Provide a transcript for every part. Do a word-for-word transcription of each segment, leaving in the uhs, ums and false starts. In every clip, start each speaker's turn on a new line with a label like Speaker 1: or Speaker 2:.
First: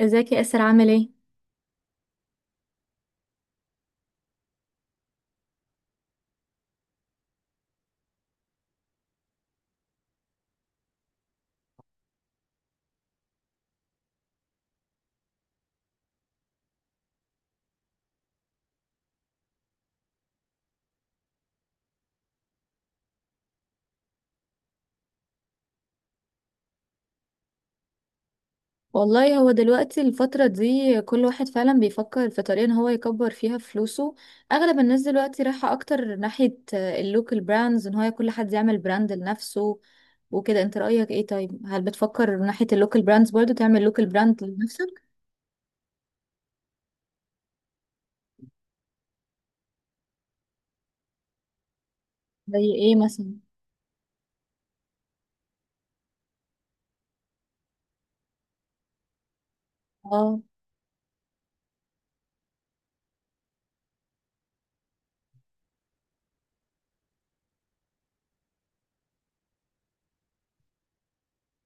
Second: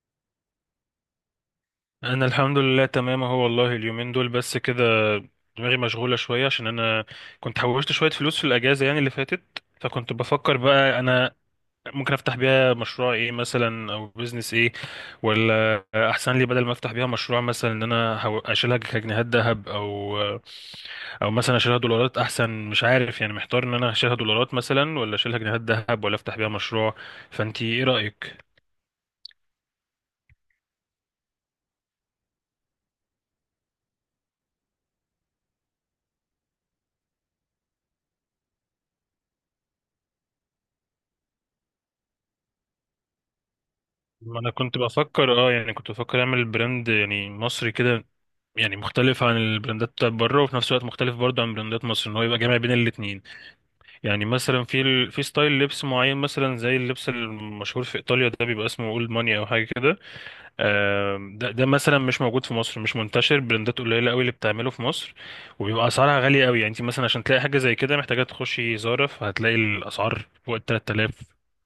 Speaker 1: ازيك يا اسر، عامل ايه؟
Speaker 2: انا الحمد لله تمام اهو، والله اليومين دول بس كده. دماغي مشغوله شويه عشان انا كنت حوشت شويه فلوس في الاجازه، يعني اللي فاتت. فكنت بفكر بقى انا ممكن افتح بيها مشروع ايه مثلا، او بزنس ايه، ولا احسن لي بدل ما افتح بيها مشروع مثلا ان انا هو- اشيلها كجنيهات ذهب، او او مثلا اشيلها دولارات احسن. مش عارف يعني، محتار ان انا اشيلها دولارات مثلا، ولا اشيلها جنيهات ذهب، ولا افتح بيها مشروع. فانتي ايه رايك؟
Speaker 1: والله، هو دلوقتي الفترة دي كل واحد فعلا بيفكر في طريقة ان هو يكبر فيها فلوسه. اغلب الناس دلوقتي رايحة اكتر ناحية اللوكال براندز ان هو كل حد يعمل براند لنفسه وكده. انت رأيك ايه؟ طيب، هل بتفكر من ناحية اللوكال براندز برضو تعمل لوكال
Speaker 2: ما
Speaker 1: براند
Speaker 2: انا كنت
Speaker 1: لنفسك؟
Speaker 2: بفكر اه يعني، كنت بفكر اعمل براند يعني مصري كده، يعني مختلف عن البراندات بتاعت بره، وفي نفس الوقت مختلف برضه عن براندات مصر، ان هو يبقى جامع بين
Speaker 1: زي ايه
Speaker 2: الاتنين.
Speaker 1: مثلا؟
Speaker 2: يعني مثلا في ال... في ستايل لبس معين، مثلا زي اللبس المشهور في ايطاليا ده، بيبقى اسمه اولد ماني او حاجه كده.
Speaker 1: اه.
Speaker 2: آم، ده ده مثلا مش موجود في مصر، مش منتشر. براندات قليله قوي اللي بتعمله في مصر، وبيبقى اسعارها غاليه قوي. يعني انت مثلا عشان تلاقي حاجه زي كده، محتاجه تخشي زارا، فهتلاقي الاسعار فوق ال ثلاثة آلاف،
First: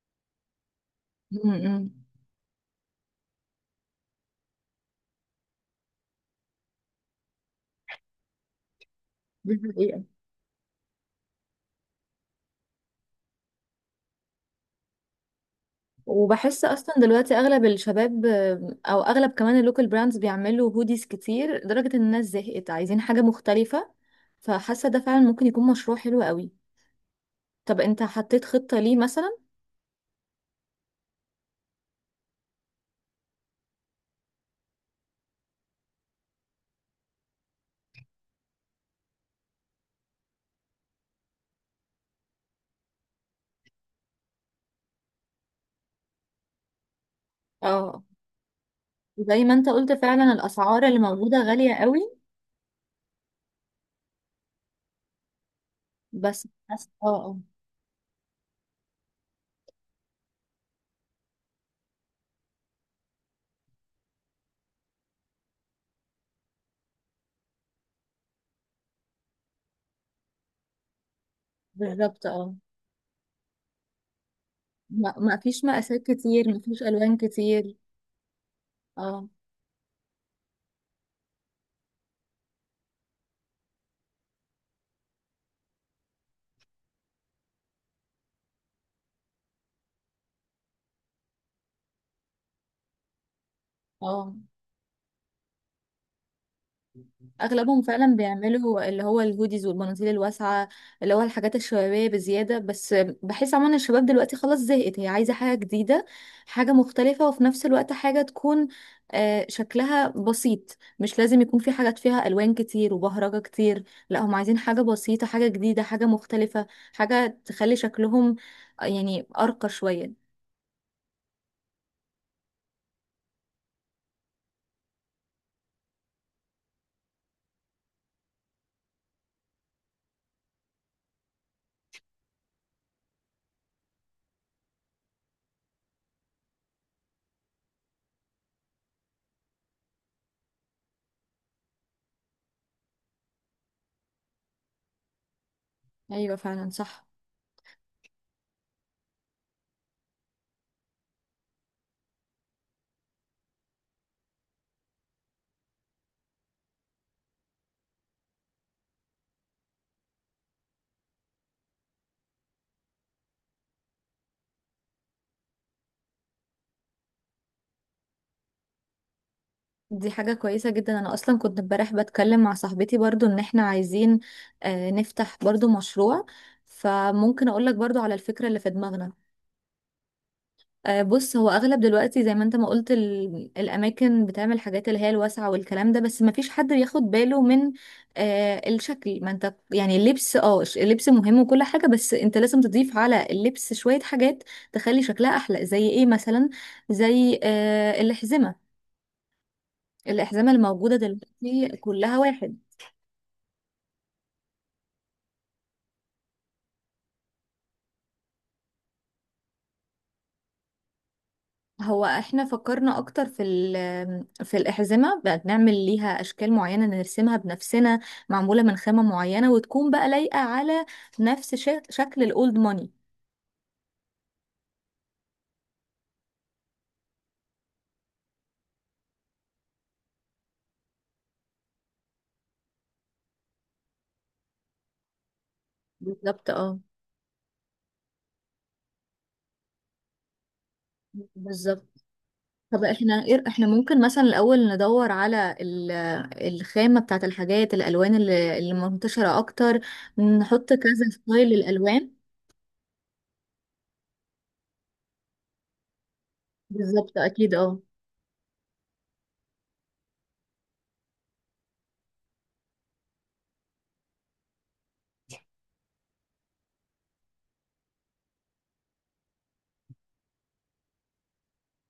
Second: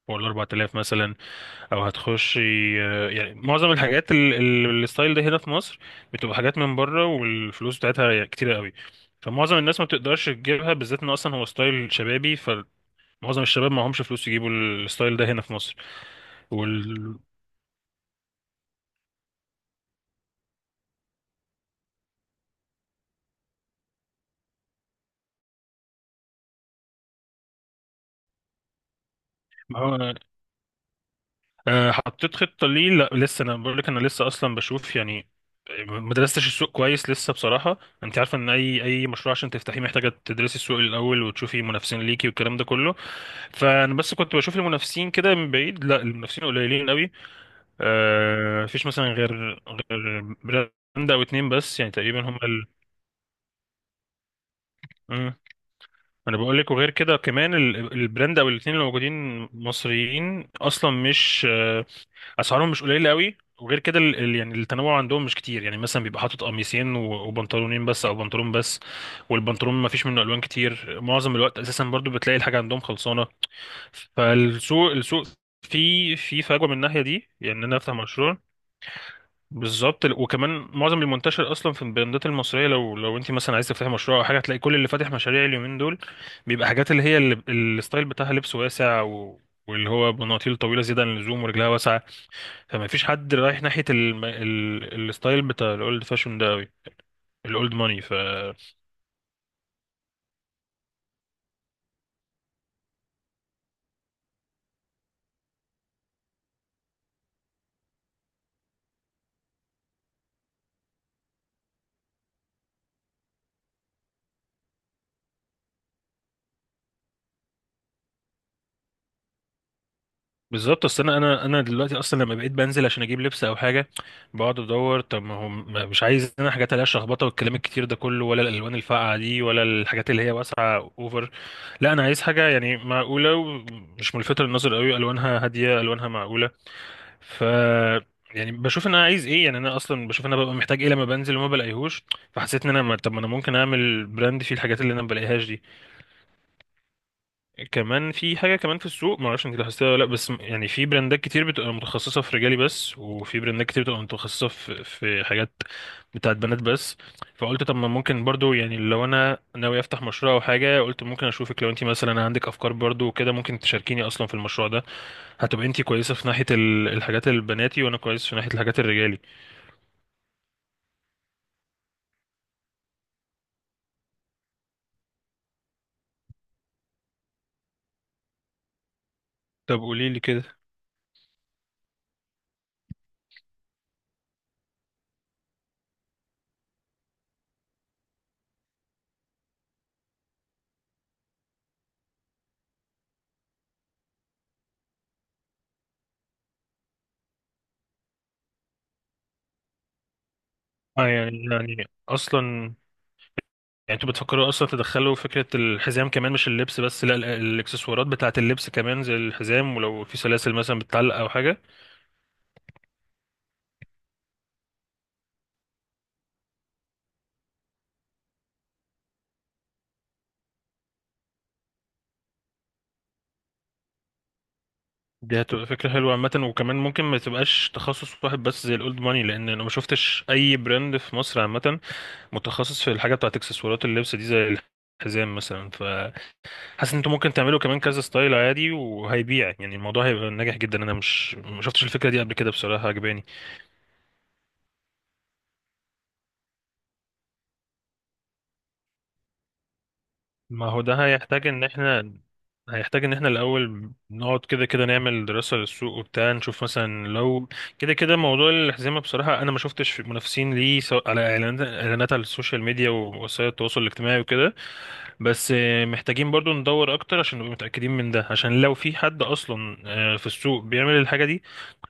Speaker 2: فوق ال اربعة آلاف مثلا،
Speaker 1: امم
Speaker 2: او هتخشي. آه، يعني معظم الحاجات ال- ال- الستايل ده هنا في مصر بتبقى حاجات من بره، والفلوس بتاعتها يعني كتيرة قوي، فمعظم الناس ما بتقدرش تجيبها، بالذات ان اصلا هو ستايل شبابي، فمعظم الشباب معهمش فلوس يجيبوا الستايل ده هنا في مصر.
Speaker 1: وبحس اصلا
Speaker 2: وال...
Speaker 1: دلوقتي اغلب الشباب، آه، او اغلب كمان اللوكال براندز بيعملوا هوديز كتير لدرجة ان الناس زهقت عايزين حاجة مختلفة. فحاسة ده فعلا ممكن يكون مشروع حلو قوي. طب انت حطيت خطة ليه مثلا؟
Speaker 2: ما هو آه، حطيت خطة ليه؟ لا، لسه. انا بقول لك، انا لسه اصلا بشوف يعني، ما درستش السوق كويس لسه بصراحة. انت عارفة ان اي اي مشروع عشان تفتحيه، محتاجة تدرسي السوق الاول، وتشوفي منافسين ليكي، والكلام ده كله. فانا بس كنت بشوف المنافسين كده من بعيد، لا، المنافسين قليلين قوي.
Speaker 1: اه.
Speaker 2: آه مفيش مثلا
Speaker 1: زي ما
Speaker 2: غير
Speaker 1: انت قلت،
Speaker 2: غير
Speaker 1: فعلا الاسعار اللي
Speaker 2: براند او
Speaker 1: موجودة
Speaker 2: اتنين
Speaker 1: غالية
Speaker 2: بس يعني،
Speaker 1: قوي.
Speaker 2: تقريبا هم ال... مم. انا
Speaker 1: بس
Speaker 2: بقول لك.
Speaker 1: حاسة،
Speaker 2: وغير كده
Speaker 1: اه اه.
Speaker 2: كمان، ال- البراند او الاتنين اللي موجودين مصريين اصلا، مش آه، اسعارهم مش قليله قوي، وغير كده ال... ال- يعني التنوع عندهم مش كتير. يعني مثلا بيبقى حاطط قميصين و... وبنطلونين بس، او بنطلون بس، والبنطلون ما فيش منه الوان كتير، معظم الوقت اساسا، برضو
Speaker 1: بالظبط،
Speaker 2: بتلاقي
Speaker 1: اه.
Speaker 2: الحاجه عندهم خلصانه. فالسوق،
Speaker 1: ما
Speaker 2: السوق
Speaker 1: ما فيش مقاسات
Speaker 2: في في
Speaker 1: كتير، ما
Speaker 2: فجوه من
Speaker 1: فيش
Speaker 2: الناحيه
Speaker 1: الوان
Speaker 2: دي، يعني ان
Speaker 1: كتير.
Speaker 2: انا افتح مشروع.
Speaker 1: اه
Speaker 2: بالظبط. ال- وكمان معظم المنتشر اصلا في البراندات المصريه، لو لو انت مثلا عايز تفتحي مشروع او حاجه، هتلاقي كل اللي فاتح مشاريع اليومين دول بيبقى حاجات، اللي هي اللي... الستايل بتاعها لبس واسع، و... واللي هو بناطيل طويله زياده عن اللزوم، ورجلها واسعه. فما فيش حد رايح ناحية الم...
Speaker 1: اه.
Speaker 2: ال... الستايل بتاع الاولد فاشون ده قوي، الاولد
Speaker 1: اغلبهم
Speaker 2: ماني. ف
Speaker 1: فعلا بيعملوا اللي هو الهوديز والبناطيل الواسعه، اللي هو الحاجات الشبابيه بزياده بس. بحس عموما الشباب دلوقتي خلاص زهقت، هي عايزه حاجه جديده، حاجه مختلفه، وفي نفس الوقت حاجه تكون آه، شكلها بسيط، مش لازم يكون في حاجات فيها الوان كتير وبهرجه كتير. لا، هم عايزين حاجه بسيطه، حاجه جديده، حاجه مختلفه، حاجه تخلي شكلهم آه، يعني ارقى شويه.
Speaker 2: بالظبط. اصل انا انا انا دلوقتي اصلا لما بقيت بنزل عشان اجيب لبس او حاجه، بقعد ادور. طب ما هو ما- مش عايز انا حاجات عليها شخبطه والكلام الكتير ده كله، ولا الالوان الفاقعه دي، ولا الحاجات اللي هي واسعه اوفر، لا انا عايز حاجه يعني معقوله، ومش ملفته للنظر قوي، الوانها هاديه، الوانها معقوله. ف يعني بشوف ان انا عايز ايه، يعني انا اصلا بشوف ان انا ببقى محتاج ايه لما بنزل وما بلاقيهوش. فحسيت ان انا ما- طب ما انا ممكن اعمل براند فيه الحاجات اللي انا ما بلاقيهاش دي.
Speaker 1: ايوه، فعلا صح.
Speaker 2: كمان في حاجه كمان في السوق، ما اعرفش انت لاحظتها ولا لا، بس م- يعني في براندات كتير بتبقى متخصصه في رجالي بس، وفي براندات كتير بتبقى متخصصه في في حاجات بتاعت بنات بس. فقلت، طب ما ممكن برضو، يعني لو انا ناوي افتح مشروع او حاجه، قلت ممكن اشوفك لو انت مثلا عندك افكار برضو وكده، ممكن تشاركيني اصلا في المشروع ده. هتبقى انتي كويسة في ناحية ال- الحاجات البناتي، وانا كويس في ناحية الحاجات الرجالي.
Speaker 1: دي حاجة كويسة جدا. أنا أصلا كنت امبارح بتكلم مع صاحبتي برضو، إن إحنا عايزين آه، نفتح برضو مشروع. فممكن أقولك برضو على الفكرة اللي في دماغنا.
Speaker 2: طب قولي لي كده.
Speaker 1: آه، بص، هو أغلب دلوقتي زي ما أنت ما قلت ال- الأماكن بتعمل حاجات اللي هي الواسعة والكلام ده، بس مفيش حد بياخد باله من آه، الشكل. ما أنت يعني اللبس، اه ش- اللبس مهم وكل حاجة، بس أنت لازم تضيف على اللبس شوية حاجات تخلي شكلها أحلى. زي إيه مثلا؟ زي آه، الأحزمة. الأحزمة الموجودة
Speaker 2: اه يعني
Speaker 1: دلوقتي
Speaker 2: يعني
Speaker 1: كلها واحد.
Speaker 2: اصلا، يعني انتوا بتفكروا اصلا تدخلوا فكرة الحزام كمان، مش اللبس بس، لا ال- الاكسسوارات بتاعة اللبس كمان، زي الحزام، ولو في سلاسل مثلا بتتعلق او حاجة.
Speaker 1: هو احنا فكرنا اكتر في ال- في الاحزمه بقى، بنعمل ليها اشكال معينه نرسمها بنفسنا، معموله من خامه معينه، وتكون بقى لايقه على نفس شك- شكل الاولد ماني.
Speaker 2: دي هتبقى فكرة حلوة عامة. وكمان ممكن ما تبقاش تخصص واحد بس زي الاولد ماني، لان انا ما شفتش اي براند في مصر عامة متخصص في الحاجة بتاعة اكسسوارات اللبس دي، زي الحزام مثلا.
Speaker 1: بالظبط، اه.
Speaker 2: حاسس ان انتوا ممكن تعملوا كمان كذا ستايل عادي، وهيبيع يعني، الموضوع هيبقى ناجح جدا. انا مش ما شفتش
Speaker 1: بالظبط.
Speaker 2: الفكره دي قبل كده،
Speaker 1: طب
Speaker 2: بصراحه عجباني.
Speaker 1: احنا ايه، احنا ممكن مثلا الاول ندور على ال- الخامه بتاعت الحاجات، الالوان اللي اللي منتشره اكتر،
Speaker 2: ما
Speaker 1: نحط
Speaker 2: هو ده
Speaker 1: كذا
Speaker 2: هيحتاج
Speaker 1: ستايل
Speaker 2: ان
Speaker 1: للالوان.
Speaker 2: احنا هيحتاج ان احنا الاول نقعد كده كده نعمل دراسه للسوق وبتاع، نشوف مثلا
Speaker 1: بالظبط،
Speaker 2: لو
Speaker 1: اكيد اه.
Speaker 2: كده كده. موضوع الحزمه بصراحه، انا ما شفتش منافسين ليه، سواء على اعلانات إعلانات على السوشيال ميديا ووسائل التواصل الاجتماعي وكده. بس آه، محتاجين برضو ندور اكتر عشان نبقى متأكدين من ده، عشان لو في حد اصلا آه، في السوق بيعمل الحاجة دي،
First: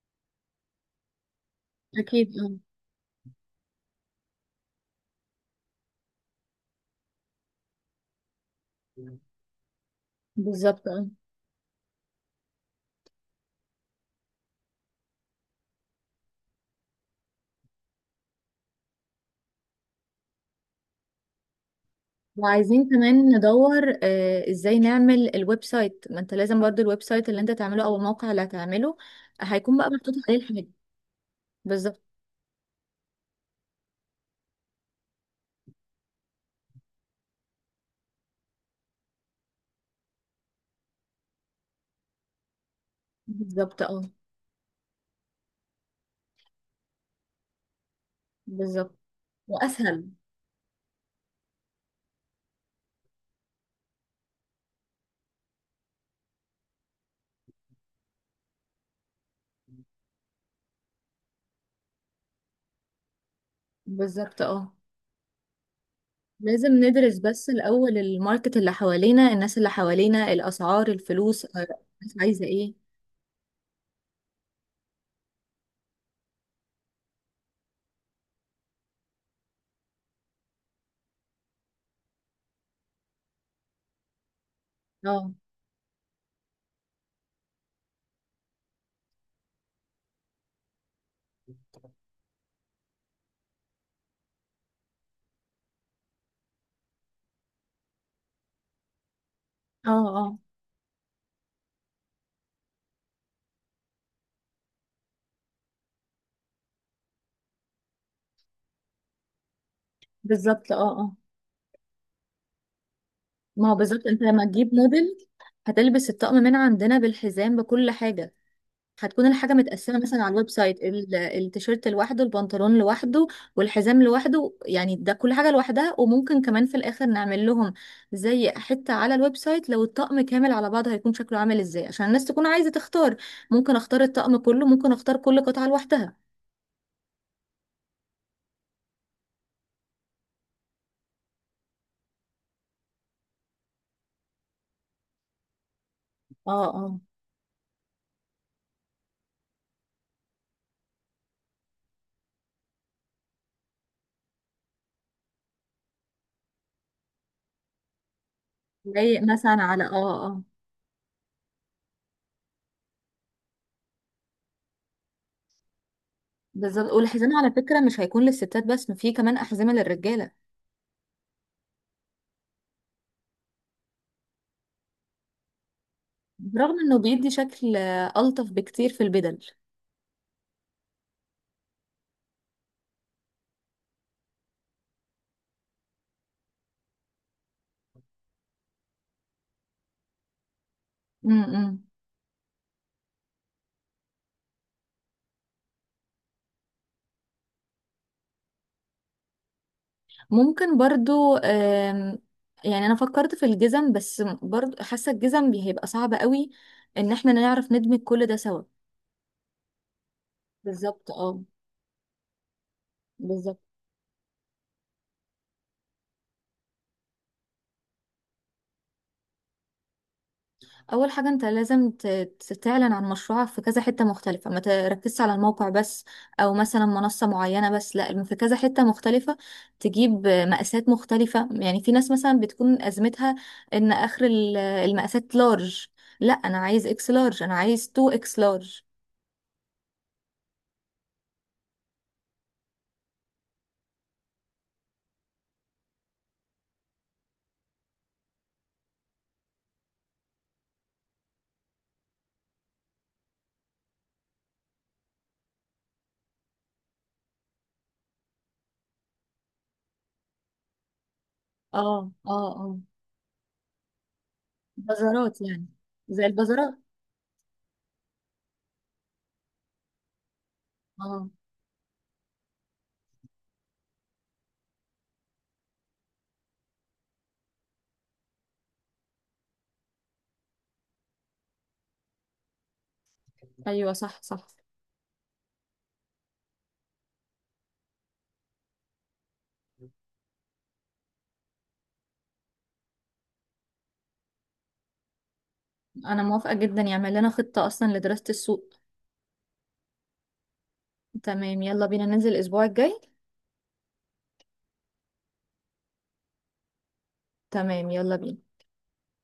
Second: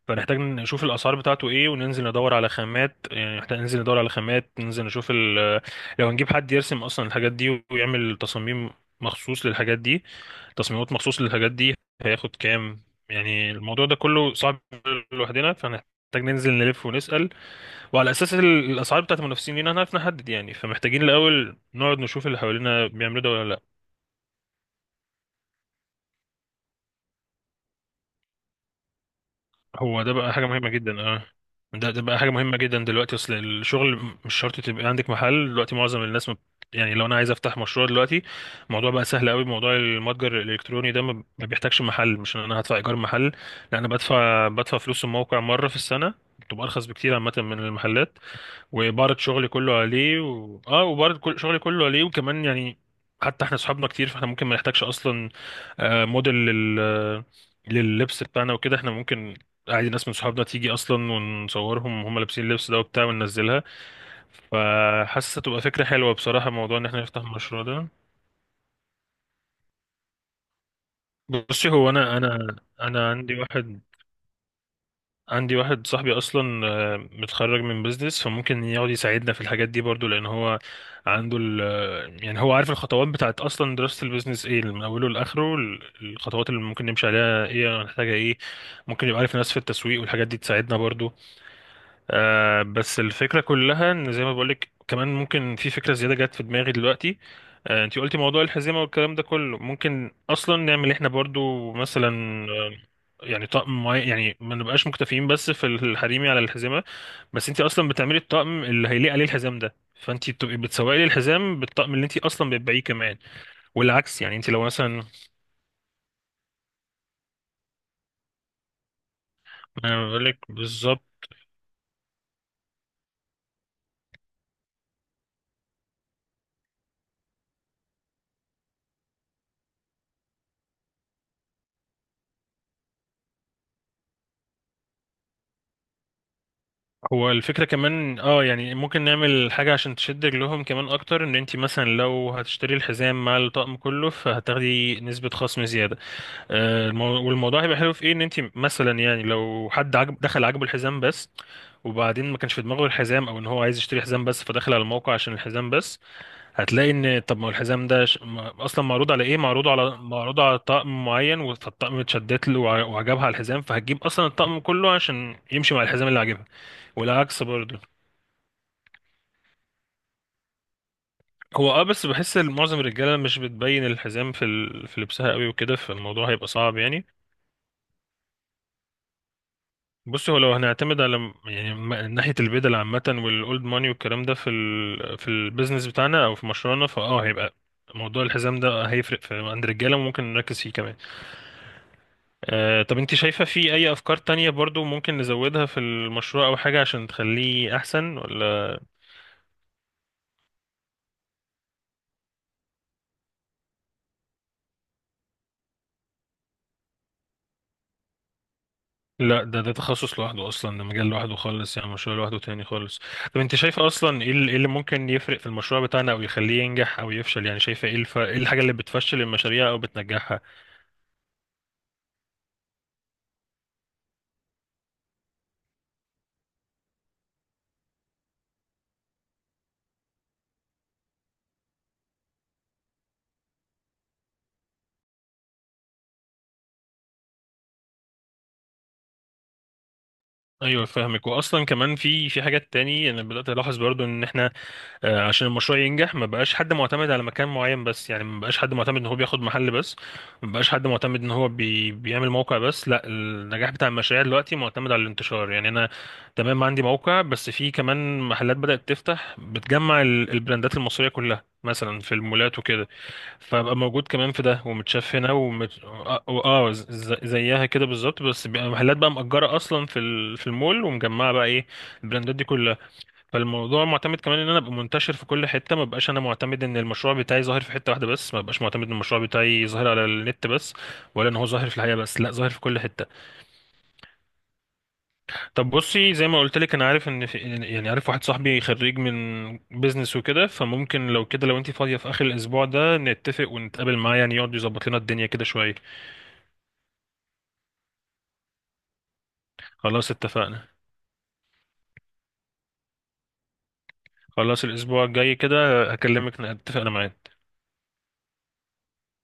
Speaker 2: فنحتاج نشوف الاسعار بتاعته ايه، وننزل
Speaker 1: اكيد
Speaker 2: ندور على
Speaker 1: اه.
Speaker 2: خامات، يعني نحتاج ننزل ندور على خامات، ننزل نشوف ال... لو هنجيب حد يرسم اصلا الحاجات دي ويعمل تصاميم مخصوص للحاجات دي،
Speaker 1: بالظبط.
Speaker 2: تصميمات مخصوص للحاجات دي هياخد كام، يعني الموضوع ده كله صعب لوحدنا، فنحتاج ننزل نلف ونسأل، وعلى اساس ال- الاسعار بتاعت المنافسين لينا هنعرف نحدد يعني. فمحتاجين الاول نقعد نشوف اللي حوالينا
Speaker 1: وعايزين
Speaker 2: بيعملوا ده
Speaker 1: كمان
Speaker 2: ولا لا.
Speaker 1: ندور آه، ازاي نعمل الويب سايت، ما انت لازم برضو الويب سايت اللي انت تعمله او الموقع اللي هتعمله هيكون بقى
Speaker 2: هو ده
Speaker 1: محطوط
Speaker 2: بقى
Speaker 1: عليه
Speaker 2: حاجه
Speaker 1: الحاجة.
Speaker 2: مهمه جدا، اه. ده
Speaker 1: بالظبط.
Speaker 2: ده بقى حاجه مهمه جدا دلوقتي. اصل الشغل مش شرط تبقى عندك محل دلوقتي، معظم الناس ما بت- يعني لو انا عايز افتح مشروع دلوقتي، الموضوع بقى سهل قوي. موضوع المتجر الالكتروني ده ما ما بيحتاجش محل، مش ان انا هدفع ايجار محل، لا
Speaker 1: بالظبط،
Speaker 2: انا
Speaker 1: اه.
Speaker 2: بدفع بدفع فلوس الموقع مره في السنه، بتبقى ارخص بكتير عامه من المحلات.
Speaker 1: بالظبط،
Speaker 2: وإبارة شغلي كله
Speaker 1: واسهل.
Speaker 2: عليه و... اه وإبارة كل... شغلي كله عليه وكمان يعني حتى احنا صحابنا كتير، فاحنا ممكن ما نحتاجش اصلا آه، موديل لل... لللبس بتاعنا وكده. احنا ممكن عادي ناس من صحابنا تيجي اصلا، ونصورهم وهم لابسين اللبس ده وبتاع، وننزلها.
Speaker 1: بالظبط، اه.
Speaker 2: فحاسه تبقى فكره حلوه بصراحه،
Speaker 1: لازم
Speaker 2: موضوع ان احنا
Speaker 1: ندرس
Speaker 2: نفتح
Speaker 1: بس
Speaker 2: المشروع ده.
Speaker 1: الاول الماركت اللي حوالينا، الناس اللي حوالينا، الاسعار، الفلوس، آه،
Speaker 2: بصي، هو
Speaker 1: الناس
Speaker 2: انا
Speaker 1: عايزة
Speaker 2: انا
Speaker 1: ايه.
Speaker 2: انا عندي واحد، عندي واحد صاحبي اصلا آه، متخرج من بيزنس، فممكن يقعد يساعدنا في الحاجات دي برضو، لان هو عنده ال آه، يعني هو عارف الخطوات بتاعت اصلا دراسة البيزنس ايه من اوله
Speaker 1: اه
Speaker 2: لاخره، ال- الخطوات اللي ممكن نمشي عليها ايه، هنحتاجها ايه، ممكن يبقى عارف ناس في التسويق والحاجات دي تساعدنا برضو. آه بس الفكرة كلها ان زي ما بقولك، كمان ممكن في فكرة زيادة جت في دماغي دلوقتي. آه انتي قلتي موضوع الحزمة والكلام ده كله،
Speaker 1: اه
Speaker 2: ممكن
Speaker 1: اه.
Speaker 2: اصلا نعمل احنا برضو مثلا آه، يعني طقم معين، يعني ما نبقاش مكتفيين بس في الحريمي على الحزمة، بس انتي اصلا بتعملي الطقم اللي هيليق عليه الحزام ده، فانتي بتبقي
Speaker 1: بالظبط، اه
Speaker 2: بتسوقي لي
Speaker 1: اه.
Speaker 2: الحزام بالطقم اللي انتي اصلا بتبيعيه كمان.
Speaker 1: ما هو بالظبط، انت
Speaker 2: والعكس، يعني
Speaker 1: لما
Speaker 2: انتي لو
Speaker 1: تجيب
Speaker 2: مثلا،
Speaker 1: موديل هتلبس الطقم من عندنا بالحزام بكل حاجة. هتكون الحاجة متقسمة
Speaker 2: انا بقول
Speaker 1: مثلا على
Speaker 2: لك،
Speaker 1: الويب سايت، ال- التيشيرت لوحده، البنطلون لوحده، والحزام لوحده. يعني ده كل حاجة لوحدها، وممكن كمان في الآخر نعمل لهم زي حتة على الويب سايت لو الطقم كامل على بعضه هيكون شكله عامل ازاي، عشان الناس تكون عايزة تختار. ممكن اختار الطقم كله، ممكن اختار كل قطعة لوحدها.
Speaker 2: هو الفكرة كمان اه يعني ممكن نعمل حاجة عشان تشد رجلهم كمان اكتر، ان انت مثلا لو هتشتري الحزام مع الطقم كله، فهتاخدي نسبة خصم زيادة.
Speaker 1: اه
Speaker 2: آه،
Speaker 1: اه،
Speaker 2: المو- والموضوع هيبقى حلو في ايه، ان انت مثلا يعني لو حد عجب، دخل عجبه الحزام بس، وبعدين ما كانش في دماغه الحزام، او ان هو عايز يشتري حزام بس فدخل على الموقع عشان الحزام بس، هتلاقي ان، طب ما هو الحزام ده ش... ما- اصلا معروض
Speaker 1: لايق
Speaker 2: على ايه،
Speaker 1: مثلا
Speaker 2: معروض
Speaker 1: على اه
Speaker 2: على
Speaker 1: اه
Speaker 2: معروض
Speaker 1: آه.
Speaker 2: على طقم معين، فالطقم اتشدت له وع- وعجبها الحزام، فهتجيب اصلا الطقم كله عشان يمشي مع الحزام اللي عجبها.
Speaker 1: بالظبط. والحزام
Speaker 2: والعكس
Speaker 1: على فكرة
Speaker 2: برضه.
Speaker 1: مش هيكون للستات بس، في كمان أحزمة للرجالة.
Speaker 2: هو اه بس بحس ان معظم الرجاله مش بتبين الحزام في ال... في لبسها قوي وكده، فالموضوع هيبقى صعب
Speaker 1: برغم انه
Speaker 2: يعني.
Speaker 1: بيدي شكل آه، ألطف بكتير في البدل.
Speaker 2: بص، هو لو هنعتمد على م- يعني م- ناحيه البدل عامه والاولد ماني والكلام ده في ال... في البيزنس بتاعنا او في مشروعنا، فاه هيبقى موضوع الحزام ده هيفرق في عند الرجاله، وممكن نركز فيه كمان.
Speaker 1: امم.
Speaker 2: آه طب انت شايفه في اي افكار تانية برضو ممكن نزودها في المشروع او حاجه عشان تخليه احسن ولا؟
Speaker 1: ممكن برضو، آم، يعني انا فكرت في الجزم، بس برضو حاسه الجزم بي- هيبقى صعب قوي ان احنا نعرف ندمج كل ده سوا.
Speaker 2: لا، ده ده تخصص لوحده اصلا، ده مجال
Speaker 1: بالظبط،
Speaker 2: لوحده
Speaker 1: اه.
Speaker 2: خالص، يعني مشروع لوحده تاني خالص. طب انت
Speaker 1: بالظبط.
Speaker 2: شايفه اصلا ايه، ال- إيه اللي ممكن يفرق في المشروع بتاعنا او يخليه ينجح او يفشل، يعني شايفه ايه، الف... ايه الحاجه اللي بتفشل المشاريع او بتنجحها؟
Speaker 1: اول حاجه انت لازم ت- ت- تعلن عن مشروعك في كذا حته مختلفه، ما تركزش على الموقع بس او مثلا منصه معينه بس. لا، في كذا حته مختلفه، تجيب مقاسات مختلفه. يعني في ناس مثلا بتكون ازمتها ان اخر ال- المقاسات لارج. لا انا عايز اكس لارج، انا عايز اتنين اكس لارج.
Speaker 2: ايوه فاهمك. واصلا كمان في في حاجات تاني انا بدات الاحظ برضو، ان احنا آه، عشان المشروع ينجح، ما بقاش حد معتمد على مكان معين بس، يعني ما بقاش حد معتمد ان هو بياخد محل بس، ما بقاش حد معتمد ان هو بي... بيعمل موقع بس، لا النجاح بتاع المشاريع دلوقتي معتمد على الانتشار. يعني انا تمام عندي موقع، بس في كمان محلات بدأت تفتح بتجمع ال- البراندات المصرية كلها مثلا
Speaker 1: اه
Speaker 2: في
Speaker 1: اه
Speaker 2: المولات
Speaker 1: اه.
Speaker 2: وكده، فبقى موجود كمان في ده، ومتشاف هنا،
Speaker 1: بازارات يعني،
Speaker 2: ومت... اه
Speaker 1: زي
Speaker 2: آه،
Speaker 1: البازارات.
Speaker 2: ز- ز- زيها كده بالظبط، بس بقى محلات بقى مأجرة اصلا في ال... في المول،
Speaker 1: اه.
Speaker 2: ومجمعة بقى ايه، البراندات دي كلها. فالموضوع معتمد كمان ان انا ابقى منتشر في كل حته، ما بقاش انا معتمد ان المشروع بتاعي ظاهر في حته واحده بس، ما بقاش معتمد ان المشروع بتاعي ظاهر على النت بس، ولا ان هو ظاهر في الحقيقه بس، لا ظاهر في كل حته.
Speaker 1: ايوه، صح صح.
Speaker 2: طب بصي، زي ما قلت لك، انا عارف ان في يعني عارف واحد صاحبي خريج من بيزنس وكده، فممكن لو كده، لو انت فاضيه في اخر الاسبوع ده، نتفق ونتقابل معاه، يعني يقعد يظبط لنا الدنيا كده شويه.
Speaker 1: انا موافقة جدا، يعمل لنا خطة اصلا لدراسة السوق.
Speaker 2: خلاص اتفقنا،
Speaker 1: تمام، يلا بينا ننزل الاسبوع الجاي.
Speaker 2: خلاص الاسبوع الجاي كده هكلمك، نتفق انا معاه.
Speaker 1: تمام، يلا بينا.